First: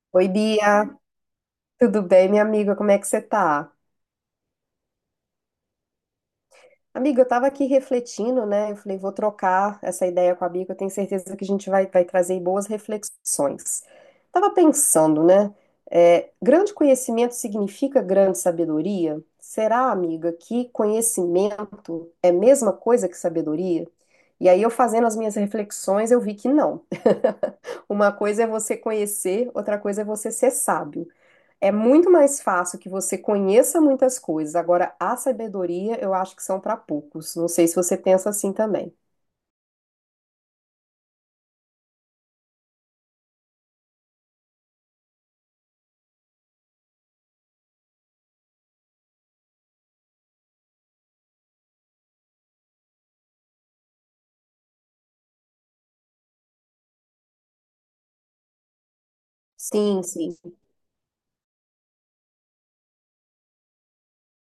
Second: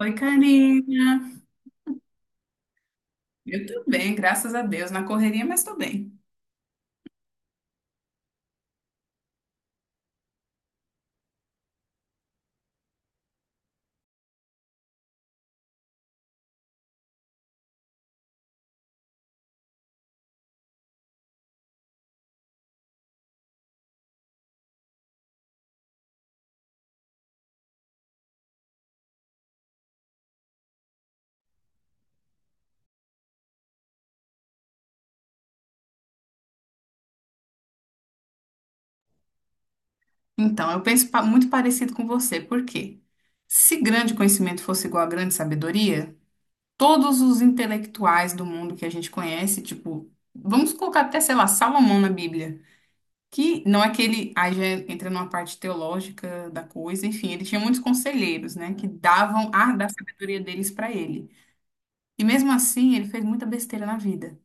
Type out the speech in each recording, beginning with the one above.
Oi, Oi, Bia, Karina. tudo bem, minha amiga? Como é que você Eu tá? tô bem, graças a Deus, na correria, mas tô bem. Amiga, eu tava aqui refletindo, né? Eu falei, vou trocar essa ideia com a Bia, que eu tenho certeza que a gente vai trazer boas reflexões. Tava pensando, né? Grande conhecimento significa grande sabedoria? Será, amiga, que conhecimento é a mesma coisa que sabedoria? E aí, eu fazendo as minhas reflexões, eu vi que não. Uma coisa é você conhecer, outra coisa é você ser sábio. É muito mais fácil que você conheça muitas coisas. Agora, a sabedoria eu acho que são para poucos. Não sei se você pensa assim também. Então, eu penso muito parecido com você, por quê? Se grande conhecimento fosse igual a grande sabedoria, todos os intelectuais do mundo que a gente conhece, tipo, vamos colocar até, sei lá, Salomão na Bíblia, que não é aquele, aí já entra numa parte teológica da coisa, enfim, ele tinha muitos conselheiros, né, que davam a da Sim, sim. sabedoria deles pra ele. E mesmo assim, ele fez muita besteira na vida.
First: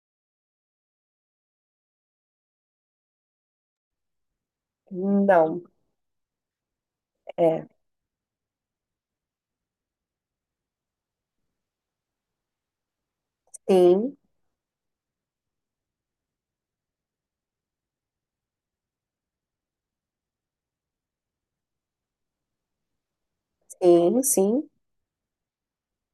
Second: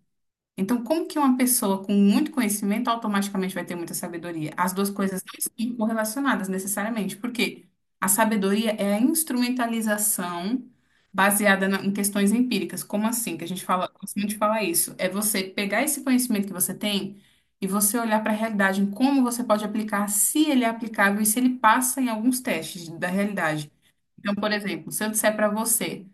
Então, como que uma pessoa com muito conhecimento automaticamente vai ter muita sabedoria? As duas coisas não Não. estão correlacionadas necessariamente, porque É. a sabedoria é a instrumentalização baseada em questões empíricas. Como assim? Que a gente fala, gosto Sim, muito de falar isso. É você pegar esse conhecimento que você tem e você olhar para a realidade, em como você pode aplicar, se ele é aplicável e se ele passa em alguns testes da realidade. sim, Então, por sim. exemplo, se eu disser para você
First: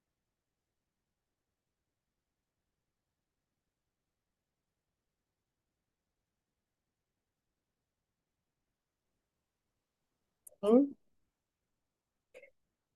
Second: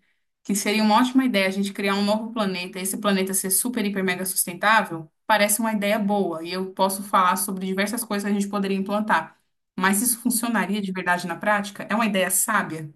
que seria uma ótima ideia a gente criar um novo planeta, esse planeta ser super, hiper, mega sustentável, parece uma ideia boa e eu posso falar sobre diversas coisas que a gente poderia implantar. Mas isso funcionaria de Sim. verdade na prática? É uma ideia sábia?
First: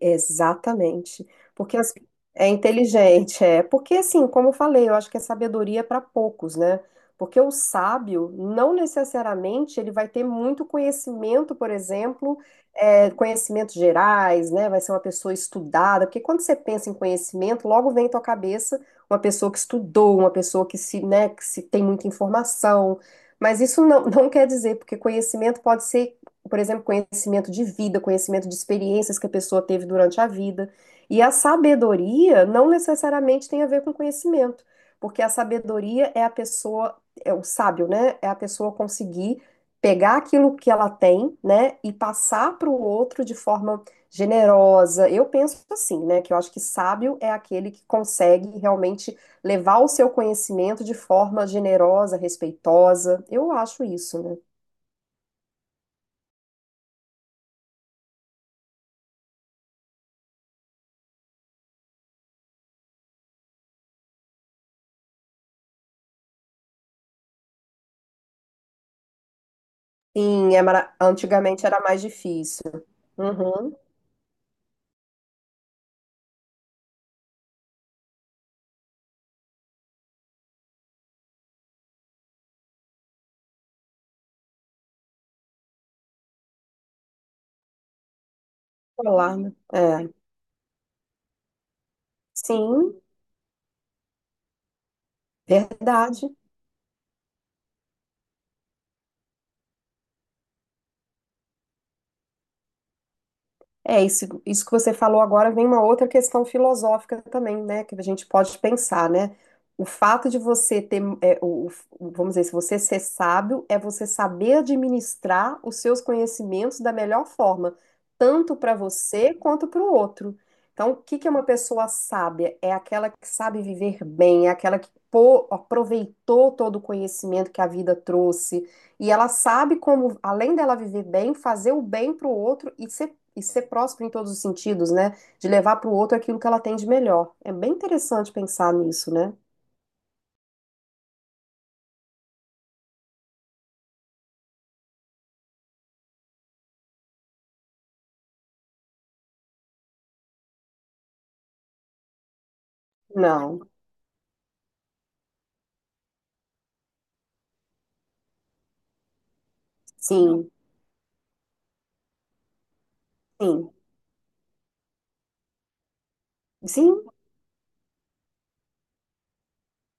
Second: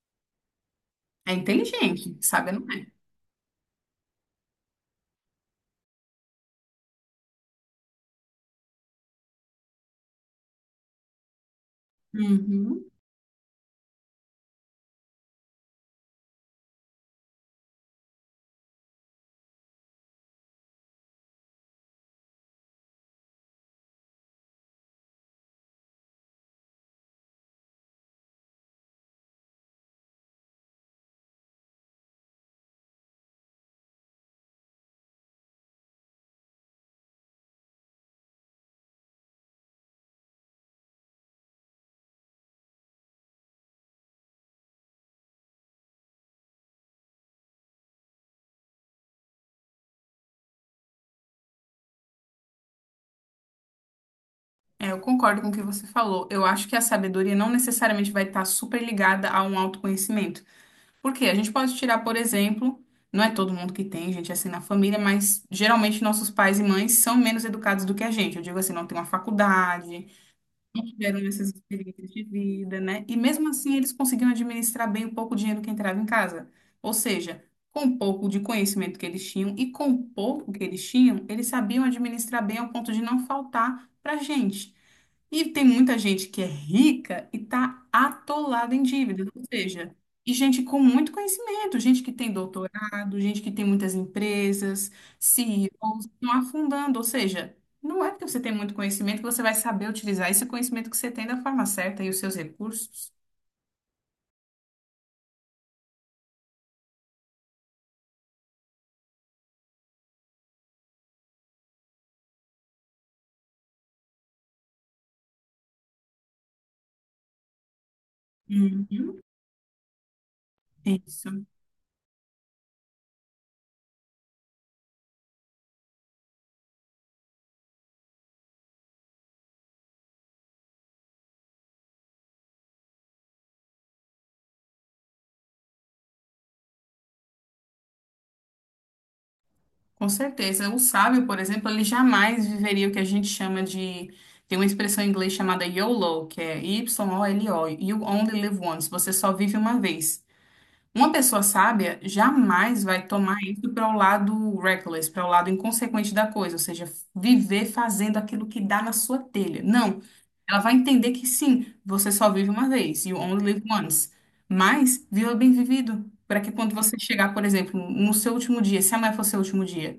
Exatamente. É Porque as- inteligente, É sábia não é? inteligente, é. Porque assim, como eu falei, eu acho que é sabedoria para poucos, né? Porque o sábio não necessariamente ele vai ter muito conhecimento, por exemplo, Uhum. Conhecimentos gerais, né? Vai ser uma pessoa estudada, porque quando você pensa em conhecimento, logo vem à tua cabeça uma pessoa que estudou, uma pessoa que se, né, que se tem muita informação. Mas isso não, não quer dizer, porque conhecimento pode ser, por exemplo, conhecimento de vida, conhecimento de experiências que a pessoa teve durante a vida. E a sabedoria não necessariamente tem a ver com conhecimento, porque a sabedoria é a pessoa, é o sábio, né? É a pessoa conseguir pegar aquilo que ela tem, né, e passar para o outro de forma generosa. Eu penso assim, né, que eu acho que sábio é aquele que consegue realmente levar o seu conhecimento de forma generosa, respeitosa. Eu acho isso, né? É, eu concordo com o que você falou. Eu acho que a sabedoria não necessariamente vai estar super ligada a um autoconhecimento. Porque a gente pode tirar, por exemplo, não é todo mundo que tem gente é assim na família, mas geralmente nossos pais e mães são menos educados do que a gente. Eu digo assim, não tem uma faculdade, Sim, não tiveram essas antigamente era mais experiências de difícil. vida, né? E mesmo Uhum. assim eles conseguiam administrar bem o pouco dinheiro que entrava em casa. Ou seja, com o pouco de conhecimento que eles tinham e com o pouco que eles tinham, eles sabiam administrar bem ao ponto de não faltar para gente. E tem muita gente que é rica e está atolada em dívidas, ou Alarme. seja, É. e gente com muito conhecimento, gente que tem Sim, doutorado, gente que tem muitas empresas, CEOs, verdade. estão afundando, ou seja, não é porque você tem muito conhecimento que você vai saber utilizar esse conhecimento que você tem da forma certa e os seus recursos. É, isso que você falou agora vem uma outra questão filosófica também, né? Que a gente pode pensar, né? O fato de você ter, vamos dizer, se você ser sábio, é você saber administrar os seus conhecimentos da melhor forma, tanto para Uhum. você quanto para o outro. Então, o que que Isso, é uma pessoa sábia? É aquela que sabe viver bem, é aquela que aproveitou todo o conhecimento que a vida trouxe. E ela sabe como, além dela viver bem, fazer o bem para o outro e ser próspero em todos os sentidos, né? De levar para o outro aquilo que ela tem de melhor. É bem interessante pensar nisso, né? com certeza. O sábio, por exemplo, ele jamais viveria o que a gente chama de. Tem uma expressão em inglês chamada YOLO, que é Y-O-L-O, You Only Live Once, você só vive uma vez. Uma pessoa sábia jamais vai tomar Não, isso para o lado reckless, para o lado inconsequente da coisa, ou seja, viver fazendo aquilo que dá na sua telha. Não, sim, ela vai entender que sim, você só vive uma vez, you only live sim, once. Mas viva bem vivido, para que quando você sim, chegar, por exemplo, no seu último dia, se amanhã for seu último dia,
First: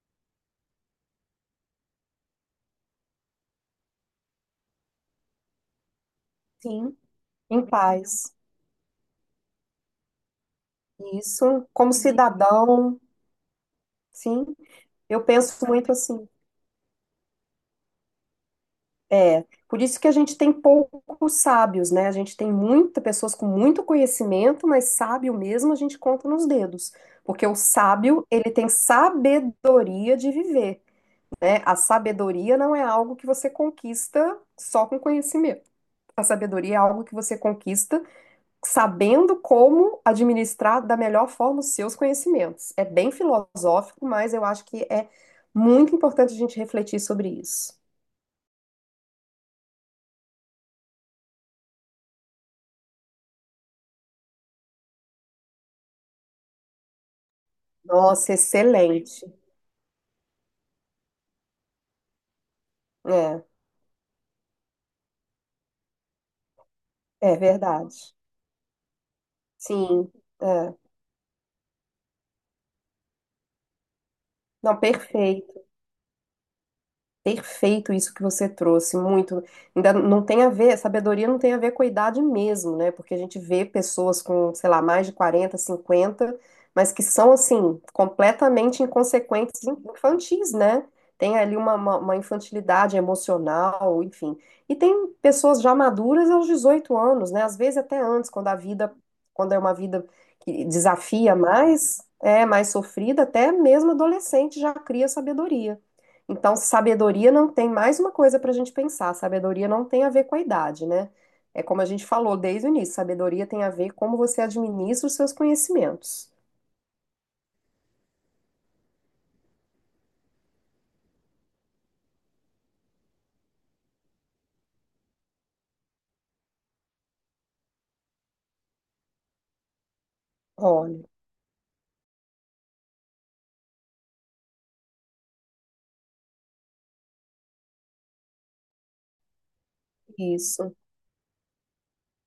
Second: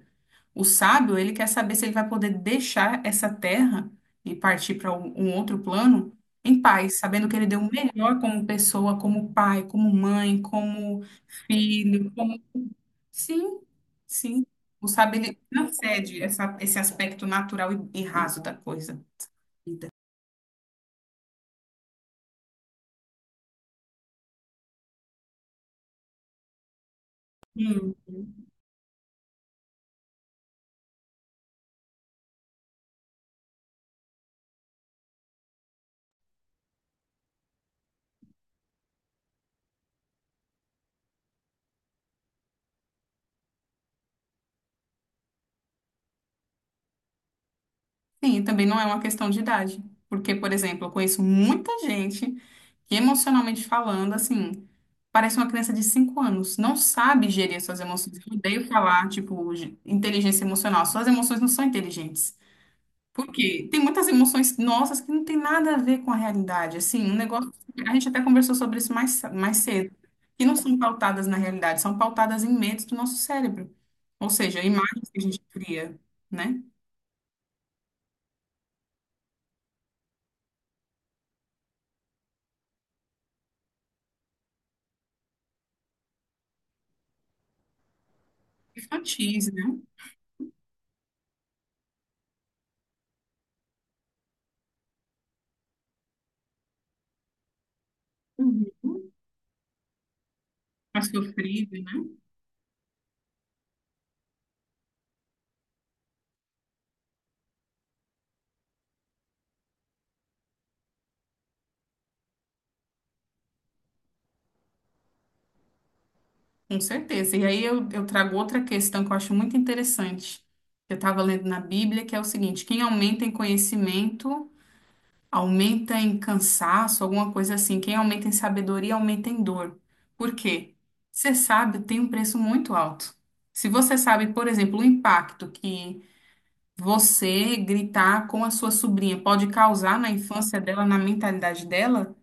o sábio, ele quer saber se ele vai poder deixar essa terra e partir para um outro plano em sim, paz, sabendo que ele deu em o melhor paz. como pessoa, como pai, como mãe, como Isso, como filho, como... cidadão, Sim, sim, sim. O sábio, eu ele não penso muito cede assim. essa, esse aspecto natural e raso da coisa. É, por Vida. isso que a gente tem poucos sábios, né? A gente tem muitas pessoas com muito conhecimento, mas sábio mesmo a gente conta nos dedos. Porque o Hum. sábio, ele tem sabedoria de viver. A sabedoria não é algo que você conquista só com conhecimento. A sabedoria é algo que você conquista sabendo como administrar da melhor forma os seus conhecimentos. É bem filosófico, mas eu acho que é muito importante a gente refletir sobre isso. Sim, também não é uma questão de idade. Porque, por exemplo, eu conheço muita gente que, emocionalmente falando, assim, parece uma criança de 5 anos, não sabe gerir as suas emoções. Eu Nossa, odeio falar, excelente. tipo, de inteligência emocional. Suas emoções não são inteligentes. Por É, quê? Tem muitas emoções nossas que não tem nada a ver com a realidade. Assim, um é negócio. A gente verdade. até conversou sobre isso mais, mais cedo. Sim, Que não é. são pautadas na realidade, são pautadas em medos do nosso cérebro. Ou seja, Não, imagens que a gente perfeito. cria, né? Perfeito isso que você trouxe, muito. Ainda não tem a ver, sabedoria não tem a ver com a idade mesmo, né? Porque a gente vê pessoas com, sei lá, mais de 40 50, mas que são, assim, completamente Infantis, inconsequentes, né? infantis, né? Tem ali uma infantilidade emocional, enfim. E tem pessoas já maduras aos 18 anos, né? Às vezes até antes, Uhum. quando é uma vida que Mais desafia sofrido, né? mais, é mais sofrida, até mesmo adolescente já cria sabedoria. Então, sabedoria não tem mais uma coisa para a gente pensar. Sabedoria não tem a ver com a idade, né? É como a gente falou desde o início, sabedoria tem a ver como você administra os seus conhecimentos. Com certeza. E aí eu trago outra questão que eu acho muito interessante, que eu estava lendo na Bíblia, que é o seguinte: quem aumenta em conhecimento, aumenta em cansaço, alguma coisa assim. Quem aumenta em sabedoria, aumenta em dor. Por quê? Olha, Ser sábio tem um preço muito alto. Se você sabe, por exemplo, o impacto que você gritar com a sua sobrinha pode causar na infância isso. dela, na mentalidade dela,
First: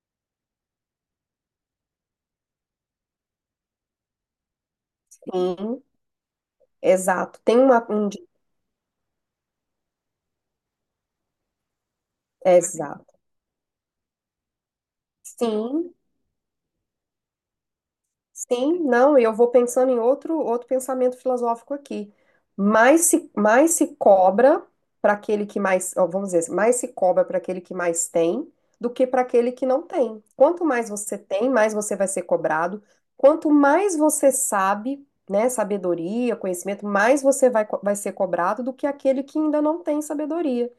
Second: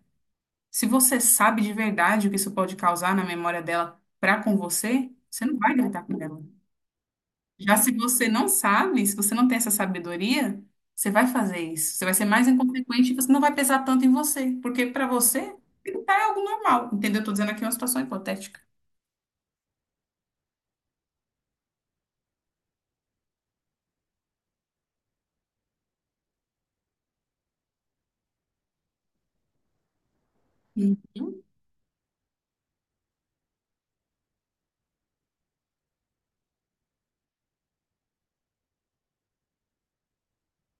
se você sabe de verdade o que isso pode causar na memória dela para com você, você não vai Sim, gritar com ela. exato. Tem Já se você não sabe, se você não tem essa sabedoria, você vai fazer isso. Você vai ser mais exato. inconsequente e você não vai pesar tanto em você, porque para você Sim, gritar é algo normal, entendeu? Estou dizendo aqui uma situação hipotética. Sim, não, e eu vou pensando em outro pensamento filosófico aqui. Mais se cobra para aquele que mais, ó, vamos dizer, assim, mais se cobra para aquele que mais tem do que para aquele que não tem. Quanto mais você Uhum. tem, mais você vai ser cobrado. Quanto mais você sabe, né, sabedoria, conhecimento, mais você vai ser cobrado do que aquele que ainda não tem sabedoria.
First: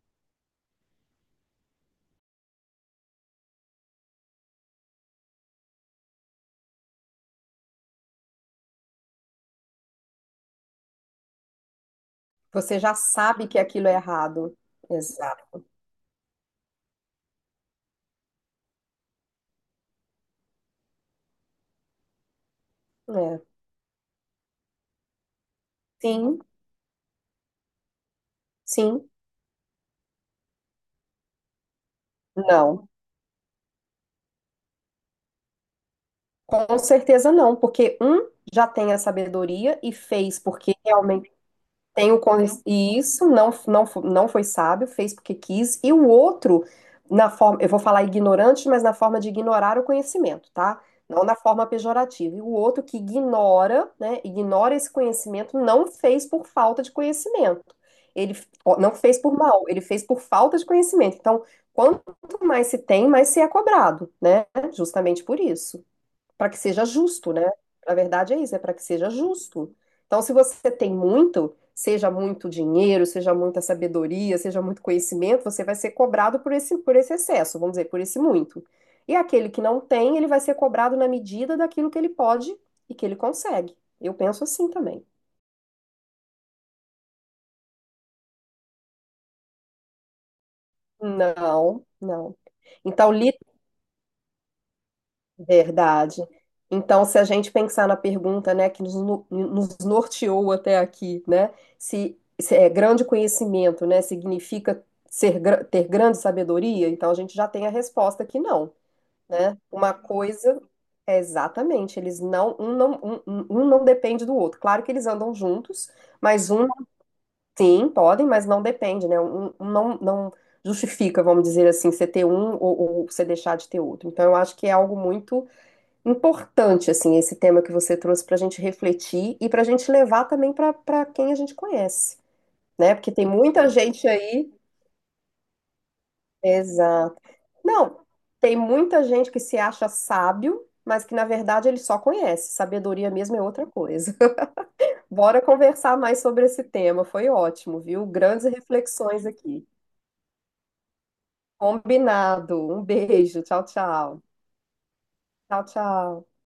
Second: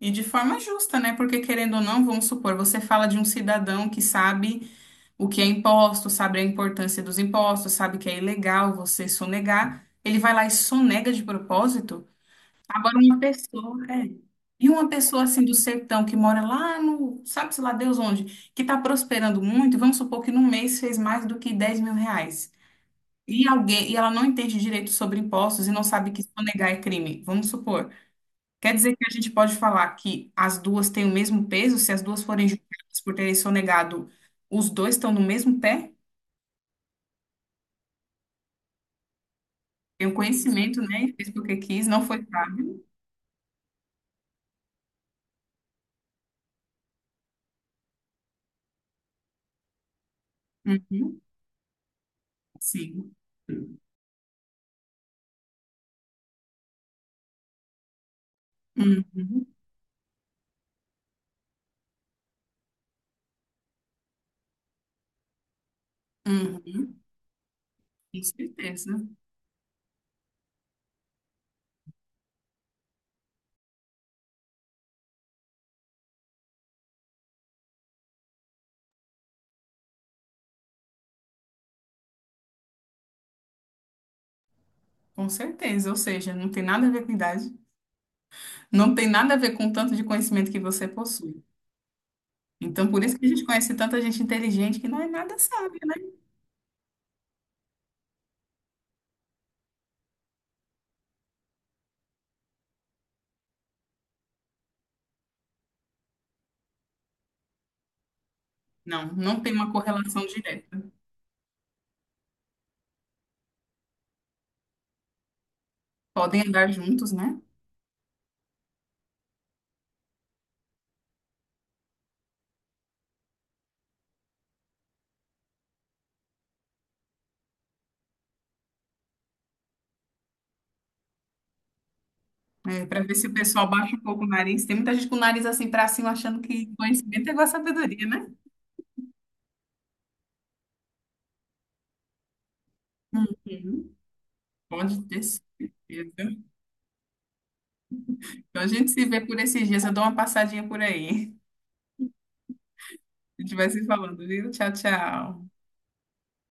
E de forma justa, né? Porque querendo ou não, vamos supor, você fala de um cidadão que sabe o que é imposto, sabe a importância dos impostos, sabe que é ilegal você sonegar, ele vai lá e sonega de propósito. Você já Agora uma sabe que pessoa, aquilo é é. errado. E uma pessoa assim do Exato. sertão que mora lá no, sabe-se lá Deus onde, que está prosperando muito, e vamos supor que num mês fez mais do que 10 mil reais. É. E alguém, e ela não entende direito sobre impostos e não sabe que Sim, sonegar é crime. Vamos supor. Quer dizer que sim, a gente pode falar que as duas têm o mesmo peso se as duas forem não. julgadas por terem sonegado, os dois estão no mesmo pé? Com certeza não, porque um já tem a sabedoria e Tem o fez porque conhecimento, né? E fez realmente porque quis, não tem o foi con- sábio. e isso não foi sábio, fez porque quis, e o outro na forma, eu vou falar ignorante, mas na forma de ignorar o conhecimento, tá? Uhum, Não na forma pejorativa. E o outro que sim. ignora, né, ignora esse conhecimento, não fez por falta de conhecimento. Ó, não fez por Uhum, mal, ele fez por falta de conhecimento. Então, quanto mais se tem, mais se é cobrado, né? Justamente por isso, para que seja uhum, justo, né? Na com verdade é isso, é para que certeza. seja justo. Então, se você tem muito, seja muito dinheiro, seja muita sabedoria, seja muito conhecimento, você vai ser cobrado por esse excesso, vamos dizer, por esse muito. E aquele que não tem, ele vai ser cobrado na medida daquilo que ele pode e que ele consegue. Eu penso assim também. Com certeza. Ou seja, não tem nada a ver com idade, não tem nada a ver com o tanto de conhecimento que você possui. Não, não. Então, por Então, isso que a li gente conhece tanta gente inteligente que não é nada sábia, né? verdade. Então, se a gente pensar na pergunta, né, que nos, no- nos norteou até aqui, né, se é grande conhecimento, né, significa ter grande sabedoria, então a gente já tem a resposta que não, Não, não tem né? uma Uma correlação coisa direta. é exatamente, eles não, um não, um- um não depende do outro. Claro que eles andam juntos, Podem mas um andar juntos, né? sim, podem, mas não depende, né? Um não justifica, vamos dizer assim, você ter um ou você deixar de ter outro. Então, eu acho que é algo muito importante, assim, esse tema que você trouxe para a gente refletir e para a gente levar também para quem a gente conhece, É, né? para Porque ver se tem o pessoal muita baixa um gente pouco o aí. nariz. Tem muita gente com o nariz assim para cima, achando que Exato. conhecimento é igual a Não, sabedoria, né? tem muita gente que se acha sábio, mas que na verdade ele só conhece. Sabedoria mesmo é outra Uhum. coisa. Pode ter Bora certeza. conversar mais sobre esse tema. Foi ótimo, viu? Grandes Então a gente se vê reflexões por esses aqui. dias. Eu dou uma passadinha por aí. Combinado. Um beijo. A gente Tchau, vai se tchau. falando, viu? Tchau, tchau. Tchau, tchau.